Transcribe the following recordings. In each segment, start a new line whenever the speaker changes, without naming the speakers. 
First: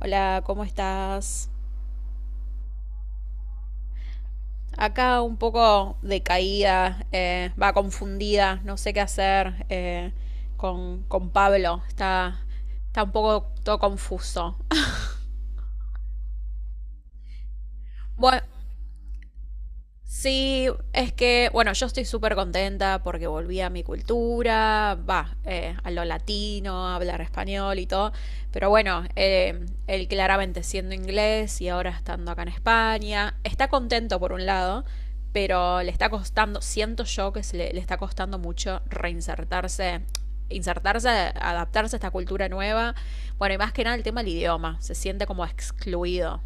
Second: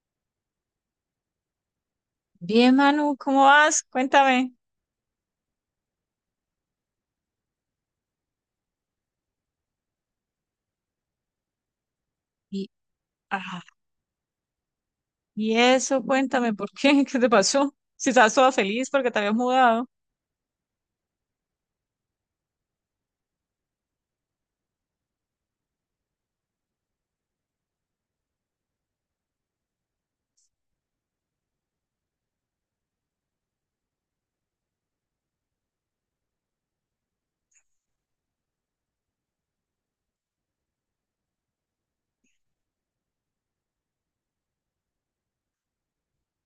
Hola, ¿cómo estás?
Bien, Manu, ¿cómo vas? Cuéntame.
Acá un poco decaída, va confundida, no sé qué hacer, con Pablo.
Y,
Está un poco
ah,
todo confuso.
y eso, cuéntame, ¿por qué? ¿Qué te pasó? Si estabas
Bueno,
toda feliz porque te habías mudado.
sí, es que, bueno, yo estoy súper contenta porque volví a mi cultura, va, a lo latino, a hablar español y todo, pero bueno, él claramente siendo inglés y ahora estando acá en España, está contento por un lado, pero le está costando, siento yo le está costando mucho reinsertarse, insertarse, adaptarse a esta cultura nueva, bueno, y más que nada el tema del idioma, se siente como excluido.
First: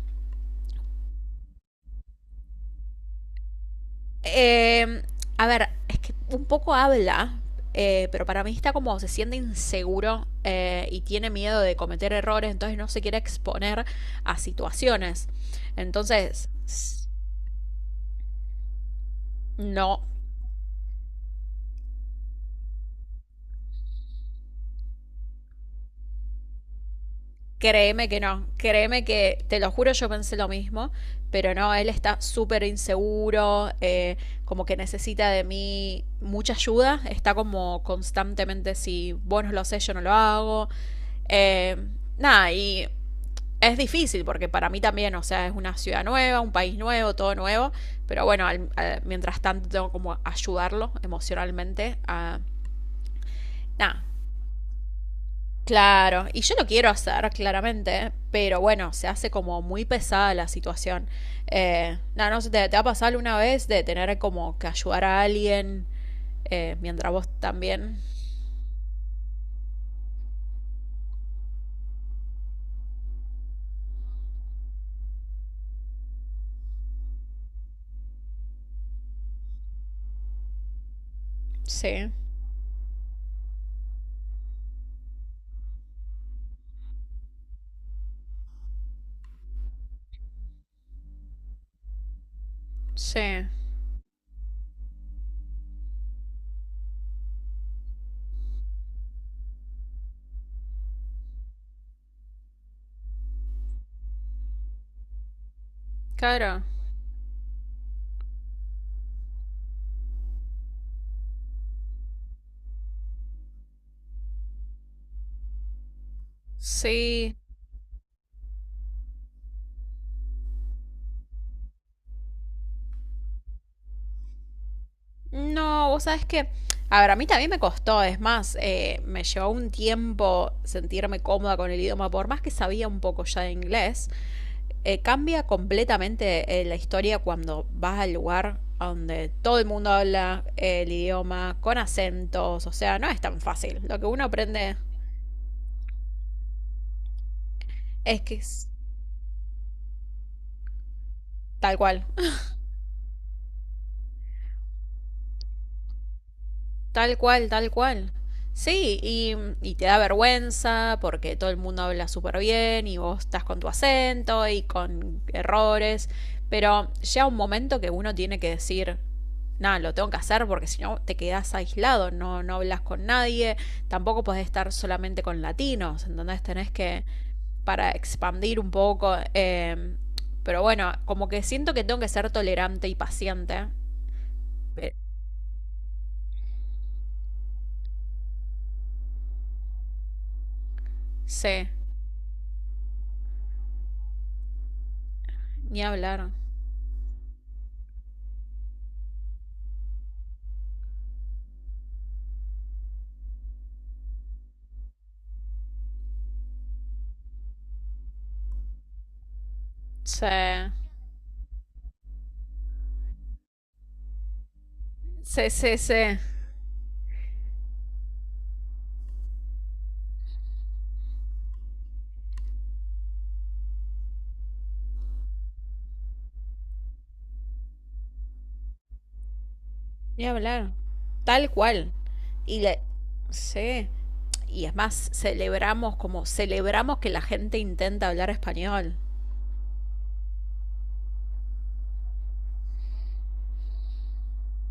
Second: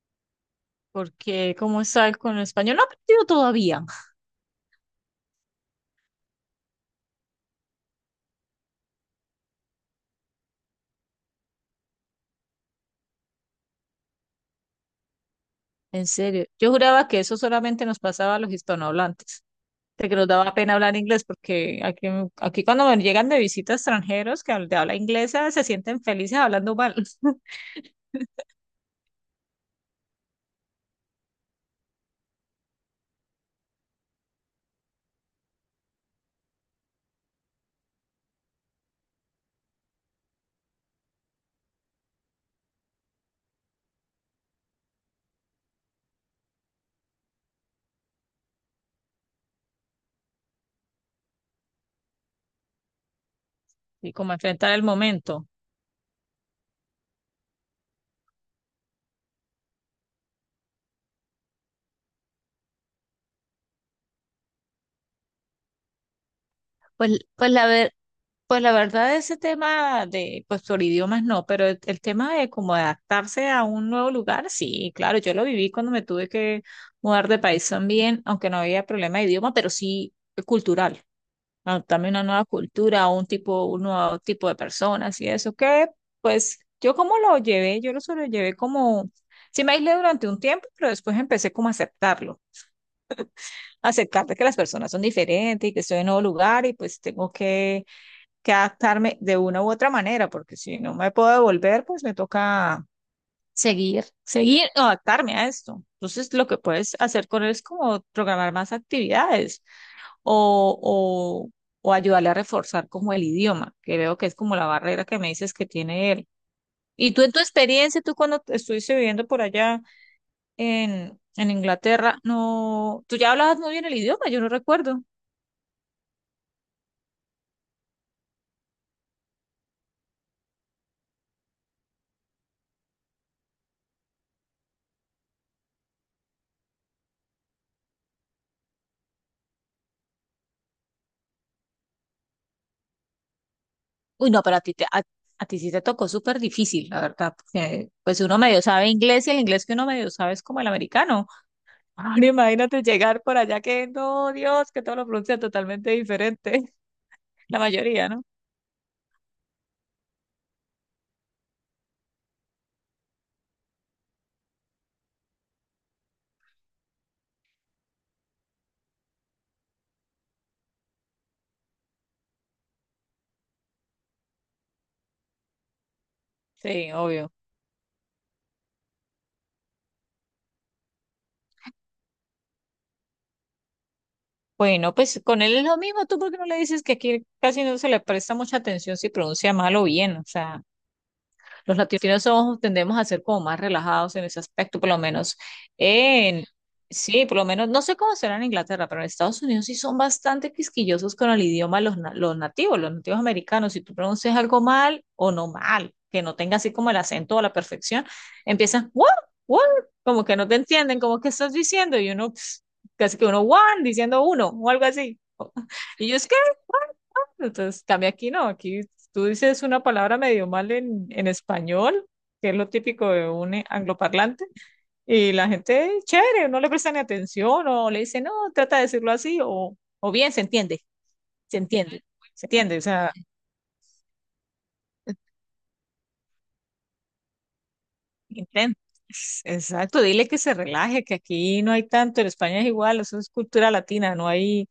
Porque, ¿cómo estás con el español? No he aprendido todavía.
Eh, a ver, es que un poco habla, pero para mí está como se siente inseguro, y tiene miedo de cometer errores, entonces no se quiere exponer a situaciones.
En serio.
Entonces,
Yo juraba que eso solamente nos pasaba a los hispanohablantes.
no,
De que nos daba pena hablar inglés porque aquí cuando me llegan de visita extranjeros de habla inglesa se sienten felices hablando mal.
créeme que no, te lo juro, yo pensé lo mismo, pero no, él está súper inseguro, como que necesita de mí mucha ayuda, está como constantemente, si vos no lo sé, yo no lo hago. Eh, nada, y Es difícil porque para mí también, o sea, es una ciudad nueva, un país nuevo, todo nuevo, pero bueno, mientras tanto tengo como ayudarlo emocionalmente a... Nada,
Y como enfrentar el momento.
claro, y yo lo quiero hacer claramente, pero bueno, se hace como muy pesada la situación. Nada, no sé, te ha pasado alguna vez de tener como que ayudar a alguien, mientras
Pues,
vos
pues la, ver-
también?
Pues la verdad, ese tema de, pues por idiomas no, pero el tema de cómo adaptarse a un nuevo lugar, sí, claro, yo lo viví cuando me tuve que mudar de país también, aunque no había problema de idioma, pero sí cultural, adaptarme
Sí,
a una nueva cultura, a un tipo, un nuevo tipo de personas y eso, que pues yo como lo llevé, yo lo sobrellevé como, sí me aislé durante un tiempo, pero después empecé como a aceptarlo,
sí,
aceptar de que las personas son diferentes y que estoy en un nuevo lugar y pues tengo que adaptarme de una u otra manera, porque si no me puedo devolver, pues me toca seguir, seguir o adaptarme a esto. Entonces, lo que
claro,
puedes hacer con él es como programar más actividades o, o, o ayudarle a reforzar como el idioma, que veo que es como la barrera que me dices que tiene él. Y tú en
sí.
tu experiencia, tú cuando te estuviste viviendo por allá en Inglaterra, no, tú ya hablabas muy bien el idioma, yo no recuerdo.
No, vos sabés que, a ver, a mí también me costó, es más, me llevó un tiempo sentirme cómoda con el idioma, por más que sabía un poco ya de inglés, cambia completamente, la historia cuando vas al lugar donde todo el mundo habla el idioma con acentos, o sea, no es tan fácil. Lo que uno
Uy, no, pero
aprende
a ti sí te tocó súper difícil, la verdad, porque
es
pues
que
uno medio
es
sabe inglés y el inglés que uno medio sabe es como el americano.
tal cual.
Ahora imagínate llegar por allá que, no, Dios, que todo lo pronuncia totalmente diferente,
Tal cual,
la
tal
mayoría,
cual.
¿no?
Sí, y te da vergüenza porque todo el mundo habla súper bien y vos estás con tu acento y con errores, pero llega un momento que uno tiene que decir, nada, lo tengo que hacer porque si no te quedas aislado, no, no hablas con nadie, tampoco podés estar solamente con latinos, entonces tenés
Sí,
que,
obvio.
para expandir un poco, pero bueno, como que siento que tengo que ser tolerante y paciente. Pe-
Bueno, pues con él es lo mismo, ¿tú por qué no le dices que aquí casi no se le presta mucha atención si pronuncia mal o bien? O sea,
Sí,
los latinos somos tendemos a ser como más relajados en ese aspecto, por lo menos
ni hablar.
en, sí, por lo menos, no sé cómo será en Inglaterra, pero en Estados Unidos sí son bastante quisquillosos con el idioma los nativos americanos. Si tú pronuncias algo mal o no mal, que no tenga así como el acento a la perfección, empiezan, what, what, como
Sí,
que no te entienden, como que estás diciendo, y uno, casi que uno, one, diciendo uno, o algo así.
sí, sí,
Y yo,
sí.
es entonces, cambia aquí, no, aquí tú dices una palabra medio mal en español, que es lo típico de un angloparlante, y la gente, chévere, no le presta ni atención o le dice, no, trata de decirlo así, o
Ni
bien, se
hablar.
entiende,
Tal
se
cual.
entiende, se
Y
entiende,
le...
o sea,
Sí. Y es más, celebramos como celebramos que la gente intenta hablar
intenta.
español.
Exacto, dile que se relaje, que aquí no hay tanto, en España es igual, eso es cultura latina, no hay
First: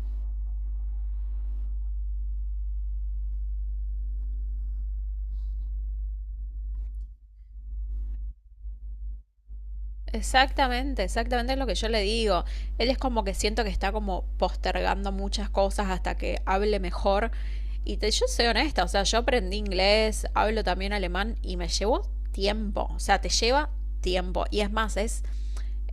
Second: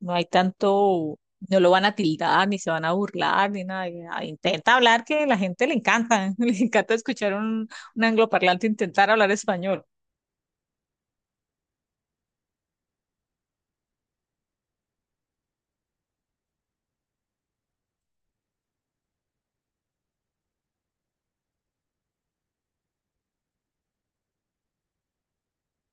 no hay tanto, no lo van a tildar, ni se van a burlar, ni nada. Y, ah, intenta hablar que a la gente le encanta, le encanta escuchar un angloparlante intentar hablar español.
Exactamente, exactamente es lo que yo le digo. Él es como que siento que está como postergando muchas cosas hasta que hable mejor. Yo soy honesta, o sea, yo aprendí inglés, hablo también alemán y me llevó tiempo. O sea, te lleva tiempo. Y es más, es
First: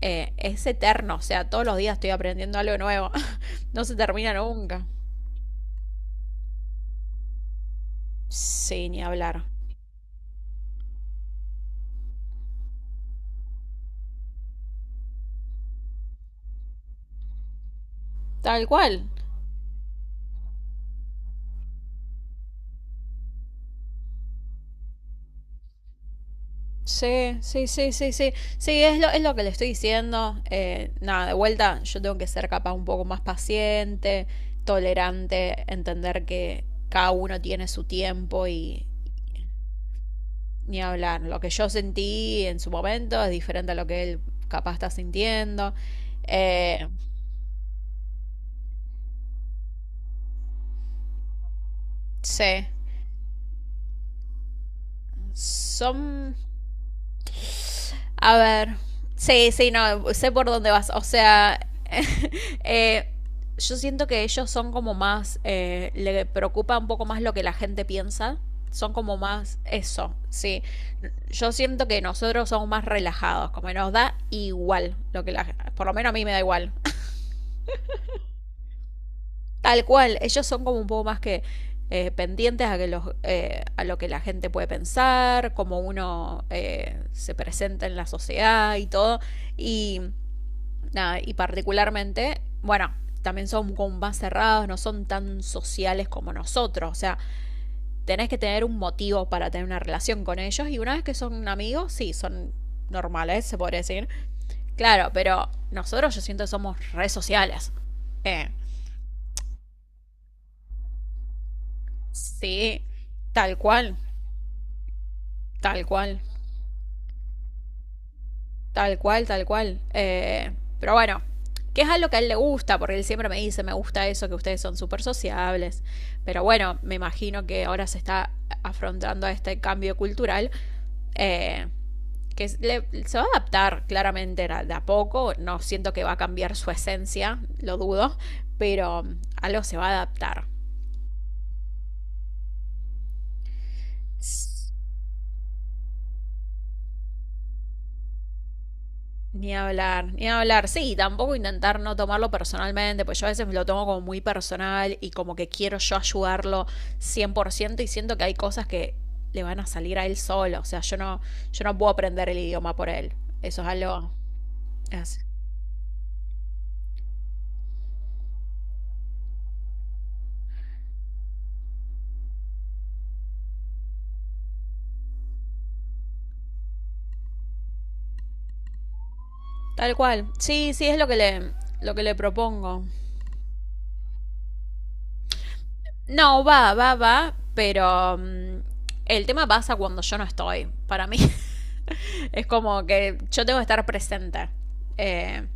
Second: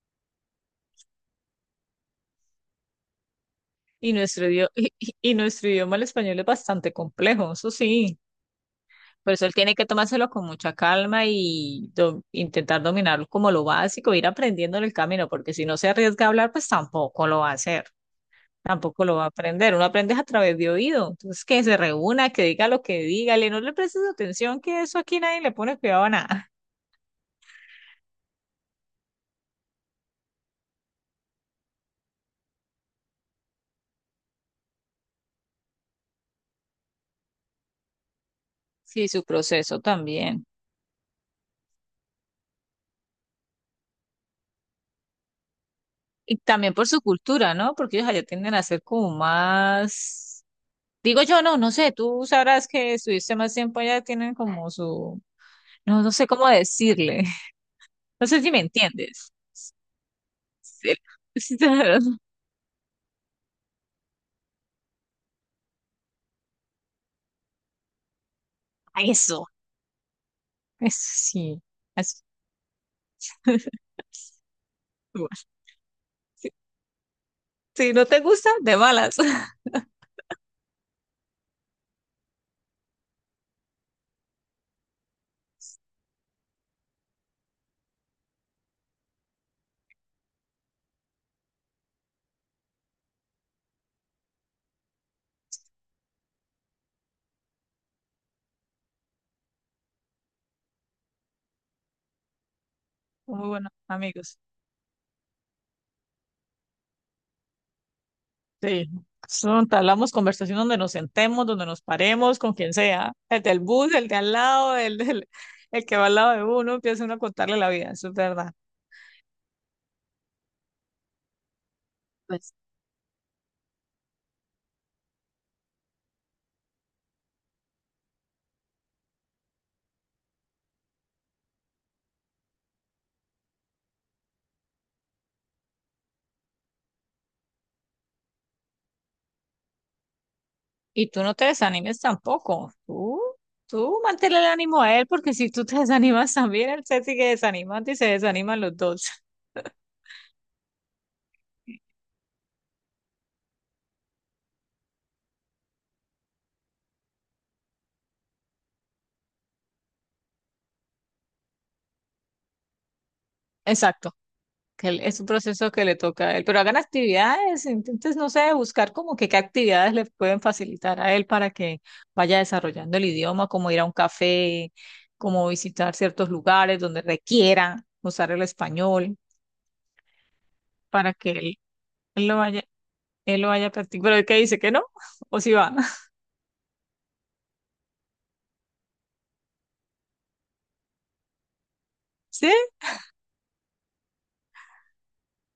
eh, es eterno, o sea, todos los días estoy aprendiendo algo nuevo, no se
Y
termina
nuestro idioma,
nunca.
y nuestro idioma, el español, es bastante complejo, eso sí.
Sí, ni
Por
hablar.
eso él tiene que tomárselo con mucha calma y intentar dominarlo como lo básico, ir aprendiendo en el camino, porque si no se arriesga a hablar, pues tampoco lo va a hacer.
Tal
Tampoco
cual.
lo va a aprender, uno aprende a través de oído. Entonces, que se reúna, que diga lo que diga, le no le prestes atención, que eso aquí nadie le pone cuidado a nada.
Sí, sí, sí, sí, sí. Sí, es lo que le estoy diciendo. Nada, de vuelta, yo tengo que ser capaz un poco más paciente, tolerante, entender que cada uno tiene su tiempo y
Sí, su proceso también.
ni hablar. Lo que yo sentí en su momento es diferente a lo que él capaz está sintiendo.
Y también
Eh,
por su cultura, ¿no? Porque ellos allá tienden a ser como más, digo yo, no, no sé, tú
sí.
sabrás que estuviste más tiempo allá, tienen como su, no, no sé
Son,
cómo decirle, no
a
sé si me
ver.
entiendes.
Sí, sí, no, sé por dónde vas.
Sí.
O
Sí,
sea, eh, yo siento que ellos son como más, le preocupa un poco más lo que la gente piensa. Son
A
como
Eso,
más eso, sí.
eso
Yo
sí.
siento que
Así.
nosotros somos más relajados, como que nos da igual lo que la gente, por lo menos a mí me da igual.
Sí, no te gusta, de malas.
Tal cual, ellos son como un poco más que, pendientes a, a lo que la gente puede pensar, cómo uno, se presenta en la sociedad y todo. Y Nada, y particularmente, bueno, también son como más cerrados, no son tan sociales como nosotros. O sea, tenés que tener un motivo para tener una relación con ellos. Y una vez que son amigos, sí, son normales,
Muy
se
buenos
podría decir.
amigos.
Claro, pero nosotros yo siento que somos redes sociales. Eh,
Sí, son entablamos conversación donde nos sentemos, donde nos paremos, con quien
sí,
sea, el
tal
del bus,
cual,
el de al lado,
tal
el que va al
cual.
lado de uno, empieza uno a contarle la vida, eso es verdad.
Tal cual, tal cual. Pero bueno, que es algo que a él le
Pues,
gusta, porque él siempre me dice, me gusta eso, que ustedes son súper sociables. Pero bueno, me imagino que ahora se está afrontando a este cambio cultural, eh, se va a adaptar claramente de a poco, no siento que va a cambiar su esencia, lo dudo, pero algo se va a adaptar.
y tú no te desanimes tampoco, tú manténle el ánimo a él, porque si tú te desanimas también, él se sigue desanimando y se desaniman los dos.
Ni hablar, ni hablar. Sí, tampoco intentar no tomarlo personalmente, pues yo a veces lo tomo como muy personal y como que quiero yo ayudarlo 100% y siento que hay cosas que le van a salir a él solo, o sea, yo no puedo aprender el idioma por él. Eso es algo
Exacto. que él- es
es-
un proceso que le toca a él, pero hagan actividades, entonces no sé, buscar como que qué actividades le pueden facilitar a él para que vaya desarrollando el idioma, como ir a un café, como visitar ciertos lugares donde requiera usar el español
tal cual. Sí, sí, es
para que él,
lo que le
él lo vaya,
propongo.
él lo vaya practicando. Pero el que dice que no, o si va,
No, va, va, va, pero el tema pasa cuando yo no estoy. Para mí es
¿sí?
como que yo tengo que estar presente. Eh,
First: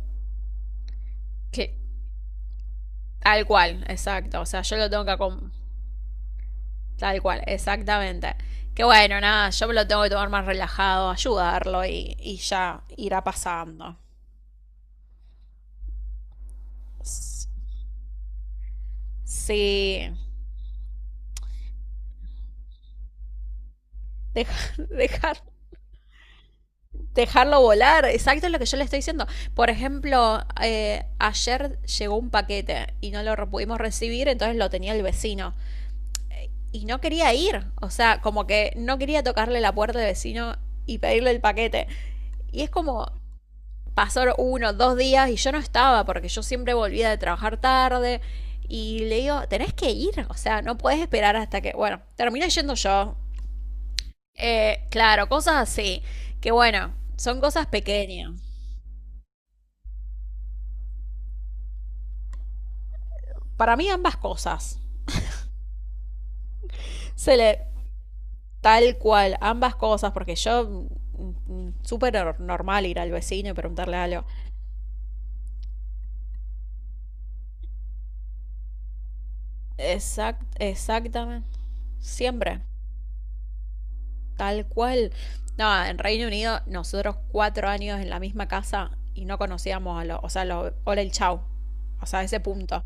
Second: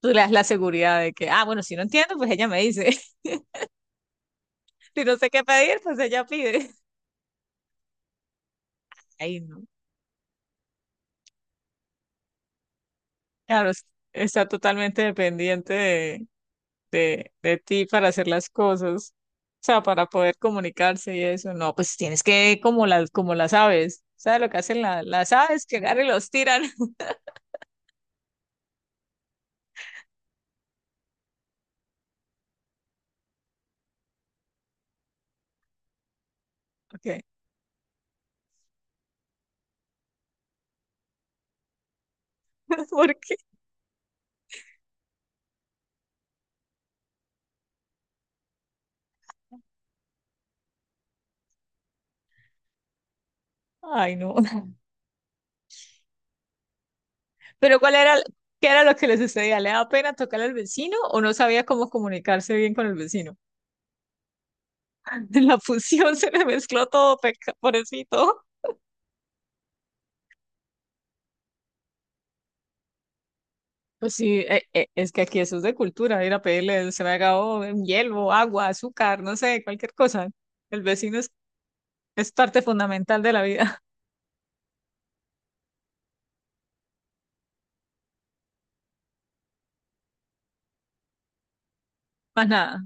Tú le das la seguridad de que, ah, bueno,
que
si no entiendo, pues ella me dice,
Tal cual, exacto. O sea, yo lo tengo
si
que
no sé qué pedir, pues ella pide.
tal cual, exactamente. Que bueno,
Ahí
nada,
no.
yo me lo tengo que tomar más relajado, ayudarlo y ya irá
Claro, es
pasando.
está totalmente dependiente de de,
S-
de ti para hacer las cosas, o sea,
Sí.
para poder comunicarse y eso. No, pues tienes que, como las aves, ¿sabes lo que hacen
Dejar,
las aves? Que agarran y los tiran.
dejarlo volar, exacto es lo que yo le estoy diciendo. Por ejemplo, ayer llegó un paquete y no lo pudimos recibir, entonces lo tenía el vecino. Y no
¿Por qué?
quería ir, o sea, como que no quería tocarle la puerta al vecino y pedirle el paquete. Y es como,
¿Por qué?
pasaron uno, dos días y yo no estaba porque yo siempre volvía de trabajar tarde. Y le digo, tenés que ir, o sea, no puedes esperar hasta que, bueno, terminé yendo yo.
Ay, no.
Claro, cosas así, que bueno, son cosas
Pero ¿cuál era,
pequeñas.
qué era lo que les sucedía? ¿Le daba pena tocar al vecino o no sabía cómo comunicarse bien con el vecino?
Para mí ambas cosas.
En la fusión se le mezcló todo,
Se
peca,
le,
pobrecito.
Tal cual, ambas cosas, porque yo súper normal ir al vecino y preguntarle
Pues
algo.
sí, es que aquí eso es de cultura, ir a pedirle, se me ha acabado un hielo, agua, azúcar, no sé, cualquier cosa.
Exact,
El vecino es
exactamente.
Es
Siempre.
parte fundamental de la vida,
Tal cual. No, en Reino Unido, nosotros 4 años en la misma casa y no conocíamos a los, o sea, los, hola el chau. O sea, ese
más
punto.
nada.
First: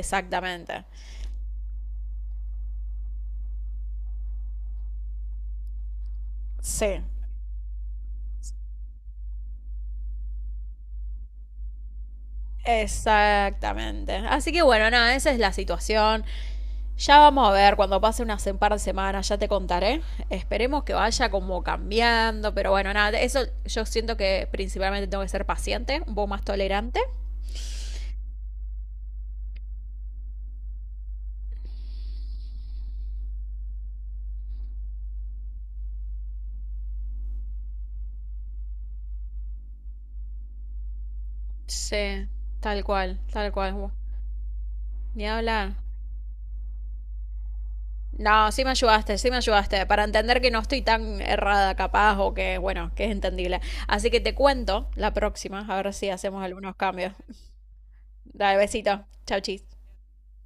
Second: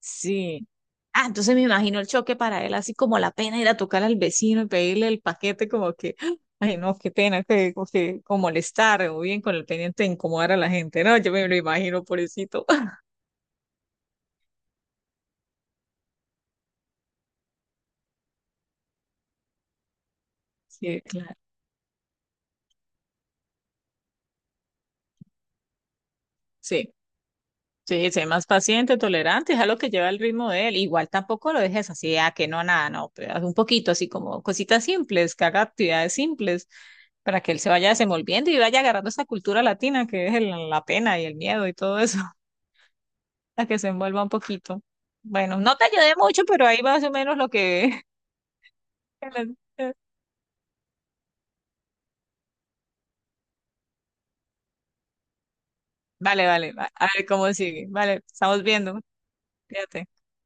Sí. Ah, entonces me imagino el choque para él, así como la pena ir a tocar al vecino y pedirle el paquete, como que, ay,
Sí,
no, qué pena, que, como molestar, o bien con el pendiente de incomodar a la gente, ¿no? Yo me lo imagino, pobrecito.
exactamente. Así que bueno, nada, esa es la situación. Ya vamos a ver cuando pase unas un par de semanas, ya te contaré. Esperemos que
Sí,
vaya
claro.
como cambiando, pero bueno, nada, eso yo siento que principalmente tengo que ser paciente, un poco más
Sí.
tolerante.
Sí, sé más paciente, tolerante, es algo que lleva el ritmo de él. Igual tampoco lo dejes así, a que no, nada, no, pero haz un poquito así como cositas simples, que haga actividades simples para que él se vaya desenvolviendo y vaya agarrando esa cultura latina que es la pena y el miedo y todo eso,
Sí, tal cual, tal
para que se
cual.
envuelva un poquito.
Ni
Bueno,
hablar.
no te ayudé mucho, pero ahí más o menos lo que...
No, sí me ayudaste, para entender que no estoy tan errada capaz o que, bueno, que es entendible. Así que te cuento la próxima, a ver si hacemos
Vale, vale,
algunos
a
cambios.
ver cómo sigue. Vale,
Dale,
estamos viendo,
besito. Chau, chis.
fíjate.